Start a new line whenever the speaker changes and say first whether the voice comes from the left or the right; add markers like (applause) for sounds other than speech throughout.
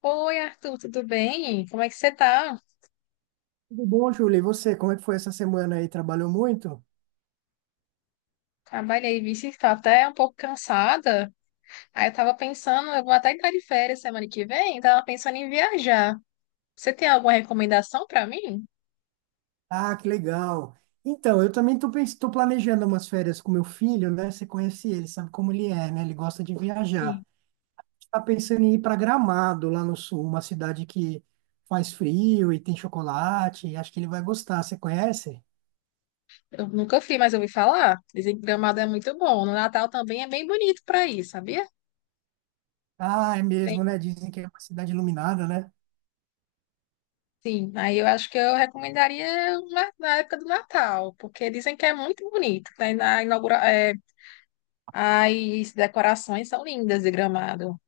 left: Oi, Arthur, tudo bem? Como é que você tá?
right: Tudo bom, Júlia? E você, como é que foi essa semana aí? Trabalhou muito?
left: Trabalhei, vixe, estou até um pouco cansada. Aí eu tava pensando, eu vou até entrar de férias semana que vem, tava pensando em viajar. Você tem alguma recomendação pra mim?
right: Ah, que legal. Então, eu também tô, tô planejando umas férias com meu filho, né? Você conhece ele, sabe como ele é, né? Ele gosta de
left: Sim.
right: viajar. Tá pensando em ir para Gramado, lá no sul, uma cidade que faz frio e tem chocolate. Acho que ele vai gostar. Você conhece?
left: Eu nunca fui, mas eu ouvi falar. Dizem que Gramado é muito bom. No Natal também é bem bonito pra ir, sabia?
right: Ah, é
left: Tem.
right: mesmo, né? Dizem que é uma cidade iluminada, né?
left: Sim, aí eu acho que eu recomendaria na época do Natal, porque dizem que é muito bonito. Tem na inaugura, as decorações são lindas de Gramado.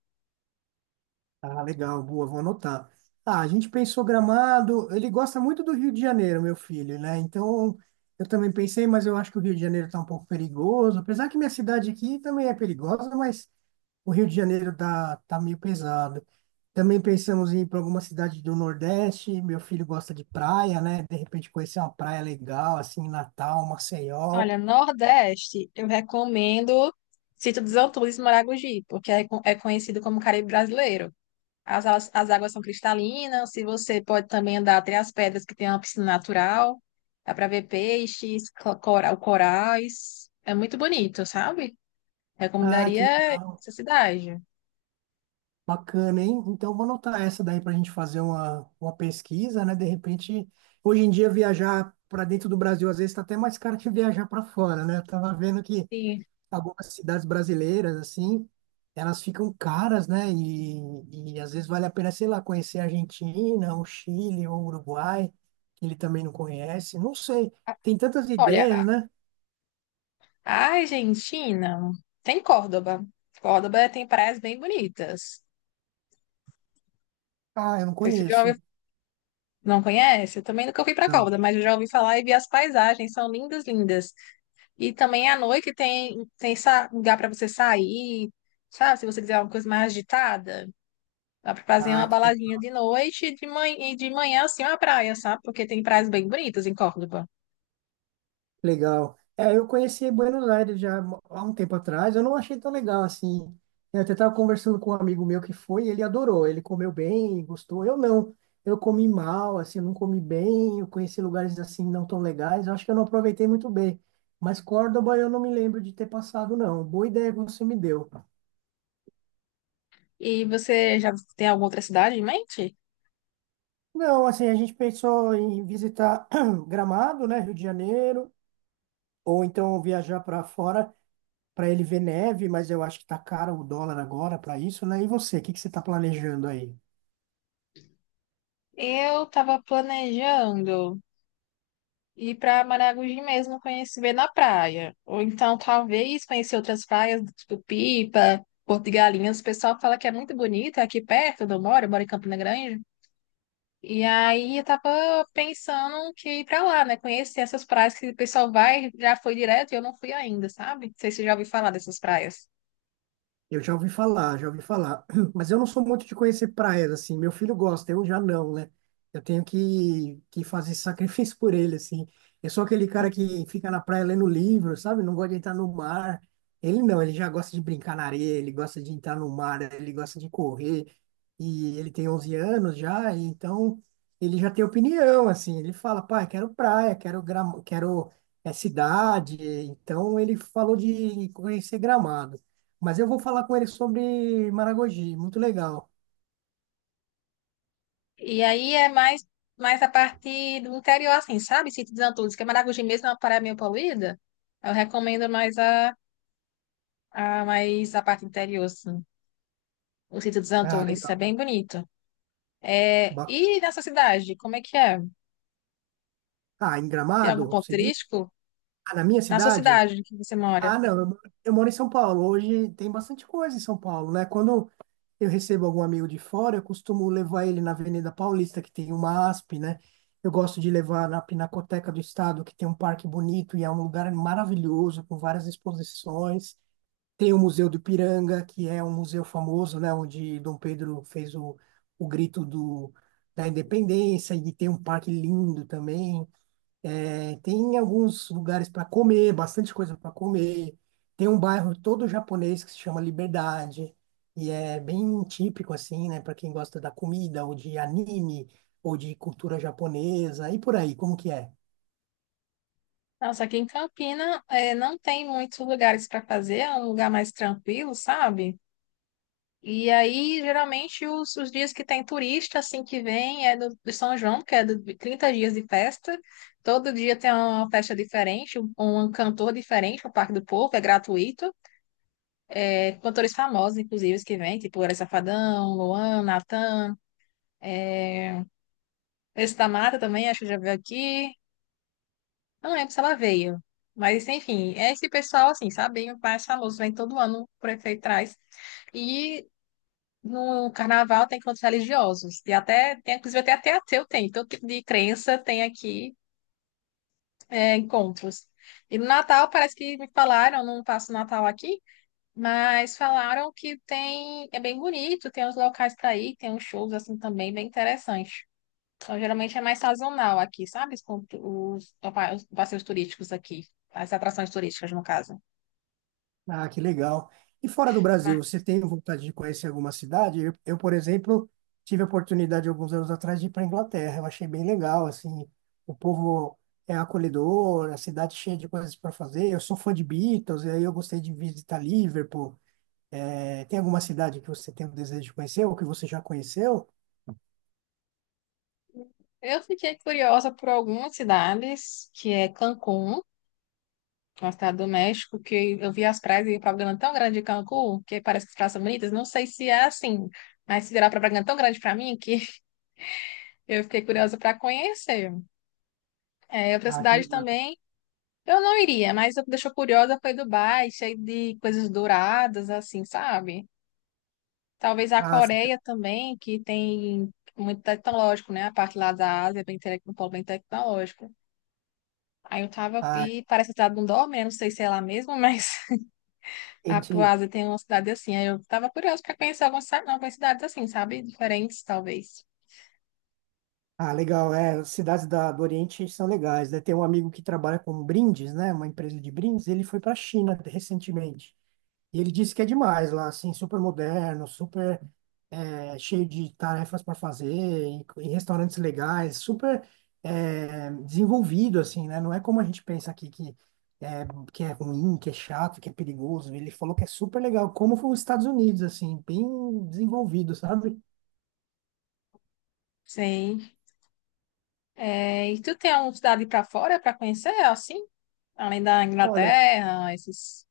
right: Ah, legal, boa, vou anotar. Ah, a gente pensou Gramado, ele gosta muito do Rio de Janeiro, meu filho, né? Então, eu também pensei, mas eu acho que o Rio de Janeiro está um pouco perigoso, apesar que minha cidade aqui também é perigosa, mas o Rio de Janeiro tá meio pesado. Também pensamos em ir para alguma cidade do Nordeste, meu filho gosta de praia, né? De repente conhecer uma praia legal, assim, Natal, Maceió.
left: Olha, Nordeste, eu recomendo Sítio dos Altures e Maragogi, porque é, é conhecido como Caribe brasileiro. As águas são cristalinas, se você pode também andar até as pedras que tem uma piscina natural, dá para ver peixes, corais, é muito bonito, sabe?
right: Ah, que
left: Recomendaria
right: legal.
left: essa cidade.
right: Bacana, hein? Então, vou anotar essa daí para a gente fazer uma pesquisa, né? De repente, hoje em dia, viajar para dentro do Brasil às vezes está até mais caro que viajar para fora, né? Eu tava vendo que
left: E,
right: algumas cidades brasileiras, assim, elas ficam caras, né? E às vezes vale a pena, sei lá, conhecer a Argentina, o Chile, ou o Uruguai, que ele também não conhece. Não sei, tem tantas
left: olha,
right: ideias, né?
left: a Argentina tem Córdoba. Córdoba tem praias bem bonitas.
right: Ah, eu não
left: Não sei se você já ouviu.
right: conheço.
left: Não conhece? Eu também nunca fui para
right: Não.
left: Córdoba, mas eu já ouvi falar e vi as paisagens, são lindas, lindas. E também à noite tem lugar para você sair, sabe? Se você quiser uma coisa mais agitada, dá para fazer
right: Ah,
left: uma
right: que
left: baladinha de noite e de manhã assim uma praia, sabe? Porque tem praias bem bonitas em Córdoba.
right: legal. É, eu conheci Buenos Aires já há um tempo atrás, eu não achei tão legal assim. Eu até estava conversando com um amigo meu que foi, e ele adorou, ele comeu bem, gostou. Eu não, eu comi mal, assim, eu não comi bem, eu conheci lugares assim não tão legais, eu acho que eu não aproveitei muito bem. Mas Córdoba eu não me lembro de ter passado, não. Boa ideia que você me deu.
left: E você já tem alguma outra cidade em mente?
right: Não, assim, a gente pensou em visitar (clears throat) Gramado, né, Rio de Janeiro, ou então viajar para fora, para ele ver neve, mas eu acho que tá caro o dólar agora para isso, né? E você, o que que você está planejando aí?
left: Eu estava planejando ir para Maragogi mesmo conhecer ver na praia. Ou então, talvez, conhecer outras praias, tipo Pipa, Porto de Galinhas. O pessoal fala que é muito bonita, é aqui perto onde eu moro em Campina Grande. E aí eu tava pensando que ir pra lá, né? Conhecer essas praias que o pessoal vai, já foi direto e eu não fui ainda, sabe? Não sei se você já ouviu falar dessas praias.
right: Eu já ouvi falar, já ouvi falar. (clears throat) Mas eu não sou muito de conhecer praias, assim. Meu filho gosta, eu já não, né? Eu tenho que fazer sacrifício (laughs) por ele, assim. Eu sou aquele cara que fica na praia lendo livro, sabe? Não gosta de entrar no mar. Ele não, ele já gosta de brincar na areia, ele gosta de entrar no mar, ele gosta de correr. E ele tem 11 anos já, e então ele já tem opinião, assim. Ele fala, pai, quero praia, quero, quero cidade. Então ele falou de conhecer Gramado. Mas eu vou falar com ele sobre Maragogi. Muito legal.
left: E aí é mais a parte do interior, assim, sabe? Sítio dos Antunes, que é Maragogi mesmo, é uma praia meio poluída. Eu recomendo mais a parte interior, assim. O Sítio dos
right: Ah,
left: Antunes, isso é
right: legal.
left: bem bonito. É,
right: Ba-
left: e na sua cidade, como é que é?
right: Ah, em
left: Tem algum
right: Gramado,
left: ponto
right: você diz?
left: turístico?
right: Ah, na minha
left: Na sua
right: cidade?
left: cidade que você mora?
right: Ah, não. Eu, eu moro em São Paulo. Hoje tem bastante coisa em São Paulo, né? Quando eu recebo algum amigo de fora, eu costumo levar ele na Avenida Paulista, que tem uma ASP, né? Eu gosto de levar na Pinacoteca do Estado, que tem um parque bonito e é um lugar maravilhoso, com várias exposições. Tem o Museu do Ipiranga, que é um museu famoso, né, onde Dom Pedro fez o grito da independência, e tem um parque lindo também. É, tem alguns lugares para comer, bastante coisa para comer. Tem um bairro todo japonês que se chama Liberdade, e é bem típico, assim, né, para quem gosta da comida, ou de anime, ou de cultura japonesa, e por aí, como que é?
left: Nossa, aqui em Campina, é, não tem muitos lugares para fazer, é um lugar mais tranquilo, sabe? E aí, geralmente, os dias que tem turista, assim, que vem, é do São João, que é do, de 30 dias de festa. Todo dia tem uma festa diferente, um cantor diferente, o Parque do Povo, é gratuito. É, cantores famosos, inclusive, os que vêm, tipo Orelha Safadão, Luan, Natan. Esse da Mata também, acho que já veio aqui. Eu não lembro se ela veio. Mas, enfim, é esse pessoal, assim, sabe? O mais famoso vem todo ano, o prefeito traz. E no carnaval tem encontros religiosos. E até, tem, inclusive, até ateu tem. Todo tipo de crença tem aqui, é, encontros. E no Natal, parece que me falaram, não passo Natal aqui, mas falaram que tem, é bem bonito, tem uns locais para ir, tem uns shows, assim, também bem interessantes. Então, geralmente é mais sazonal aqui, sabe? Os, con- os pa- os passeios turísticos aqui, as atrações turísticas, no caso.
right: Ah, que legal. E fora do
left: Mas
right: Brasil, você tem vontade de conhecer alguma cidade? Eu, por exemplo, tive a oportunidade alguns anos atrás de ir para a Inglaterra. Eu achei bem legal, assim, o povo é acolhedor, a cidade cheia de coisas para fazer. Eu sou fã de Beatles, e aí eu gostei de visitar Liverpool. Eh, tem alguma cidade que você tem o desejo de conhecer ou que você já conheceu?
left: eu fiquei curiosa por algumas cidades, que é Cancún, uma cidade do México, que eu vi as praias e propaganda tão grande de Cancún, que parece que as praias são bonitas. Não sei se é assim, mas se virar propaganda tão grande para mim que (laughs) eu fiquei curiosa para conhecer. É, outra
right: Ah, que
left: cidade
right: legal.
left: também. Eu não iria, mas o que deixou curiosa foi Dubai, cheio de coisas douradas, assim, sabe? Talvez a
right: Ah, cida-
left: Coreia também, que tem muito tecnológico, né? A parte lá da Ásia é bem, um polo bem tecnológico. Aí eu tava,
right: ah,
left: e parece a cidade do Dome, né? Não sei se é lá mesmo, mas (laughs) a pro
right: gente,
left: Ásia tem uma cidade assim. Aí eu tava curiosa para conhecer algumas cidades assim, sabe? Diferentes, talvez.
right: ah, legal. É, as cidades do Oriente são legais, né? Tem um amigo que trabalha com brindes, né? Uma empresa de brindes. Ele foi para a China recentemente. E ele disse que é demais lá, assim, super moderno, super cheio de tarefas para fazer, em restaurantes legais, super desenvolvido, assim, né? Não é como a gente pensa aqui que é, que é ruim, que é chato, que é perigoso. Ele falou que é super legal, como foi os Estados Unidos, assim, bem desenvolvido, sabe?
left: Sim. É, e tu tem alguma cidade para fora para conhecer, assim? Além da
right: Olha,
left: Inglaterra, esses.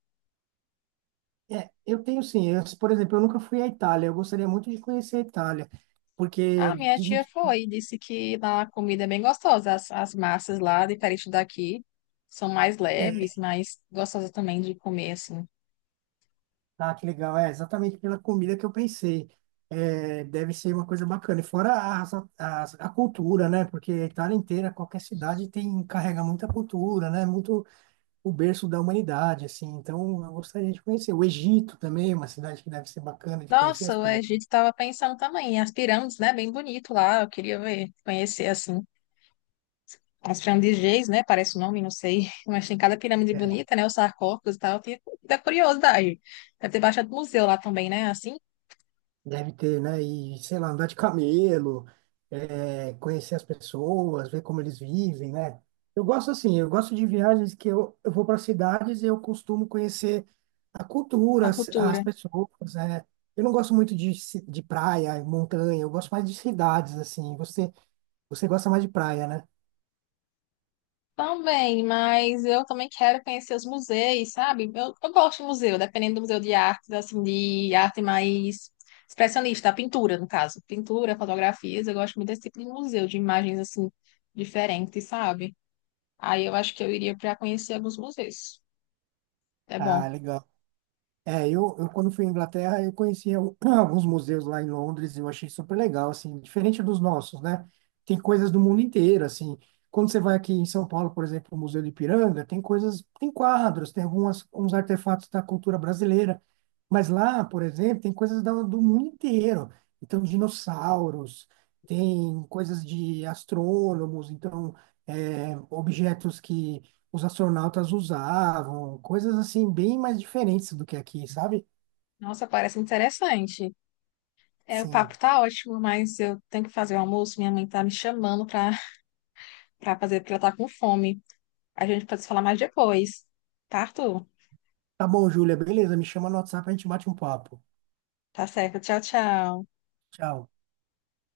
right: é, eu tenho sim. Eu, por exemplo, eu nunca fui à Itália. Eu gostaria muito de conhecer a Itália,
left: Ah,
right: porque
left: minha
right: dizem
left: tia
right: que
left: foi e disse que lá a comida é bem gostosa. As massas lá, diferente daqui, são mais
right: é,
left: leves, mas gostosas também de comer, assim.
right: ah, que legal, é exatamente pela comida que eu pensei. É, deve ser uma coisa bacana. E fora a cultura, né? Porque a Itália inteira, qualquer cidade tem carrega muita cultura, né? Muito o berço da humanidade, assim. Então, eu gostaria de conhecer. O Egito também é uma cidade que deve ser bacana de conhecer
left: Nossa,
right: as
left: o
right: pirâmides.
left: Egito estava pensando também. As pirâmides, né? Bem bonito lá. Eu queria ver, conhecer, assim. As pirâmides de Gizé, né? Parece o nome, não sei. (laughs) Mas tem cada pirâmide bonita, né? Os sarcófagos e tal. Eu tinha- Da curiosidade. Deve ter bastante museu lá também, né? Assim,
right: Deve ter, né? E, sei lá, andar de camelo, é, conhecer as pessoas, ver como eles vivem, né? Eu gosto assim, eu gosto de viagens que eu vou para cidades e eu costumo conhecer a cultura,
left: a
right: as
left: cultura.
right: pessoas, né? Eu não gosto muito de, de praia, montanha, eu gosto mais de cidades, assim. Você gosta mais de praia, né?
left: Também, mas eu também quero conhecer os museus, sabe? Eu gosto de museu, dependendo do museu de artes, assim, de arte mais expressionista, pintura, no caso. Pintura, fotografias, eu gosto muito desse tipo de museu, de imagens, assim, diferentes, sabe? Aí eu acho que eu iria para conhecer alguns museus. É
right: Ah,
left: bom.
right: legal. É, eu quando fui à Inglaterra, eu conheci (clears throat) alguns museus lá em Londres e eu achei super legal, assim, diferente dos nossos, né? Tem coisas do mundo inteiro, assim. Quando você vai aqui em São Paulo, por exemplo, o Museu do Ipiranga, tem coisas, tem quadros, tem algumas, uns artefatos da cultura brasileira. Mas lá, por exemplo, tem coisas do mundo inteiro. Então, dinossauros, tem coisas de astrônomos, então, é, objetos que os astronautas usavam, coisas assim bem mais diferentes do que aqui, sabe?
left: Nossa, parece interessante. É, o papo
right: Sim.
left: tá ótimo, mas eu tenho que fazer o almoço, minha mãe tá me chamando para fazer, porque ela tá com fome. A gente pode se falar mais depois, tá, Arthur?
right: Tá bom, Júlia, beleza, me chama no WhatsApp, a gente bate um papo.
left: Tá certo, tchau, tchau.
right: Tchau.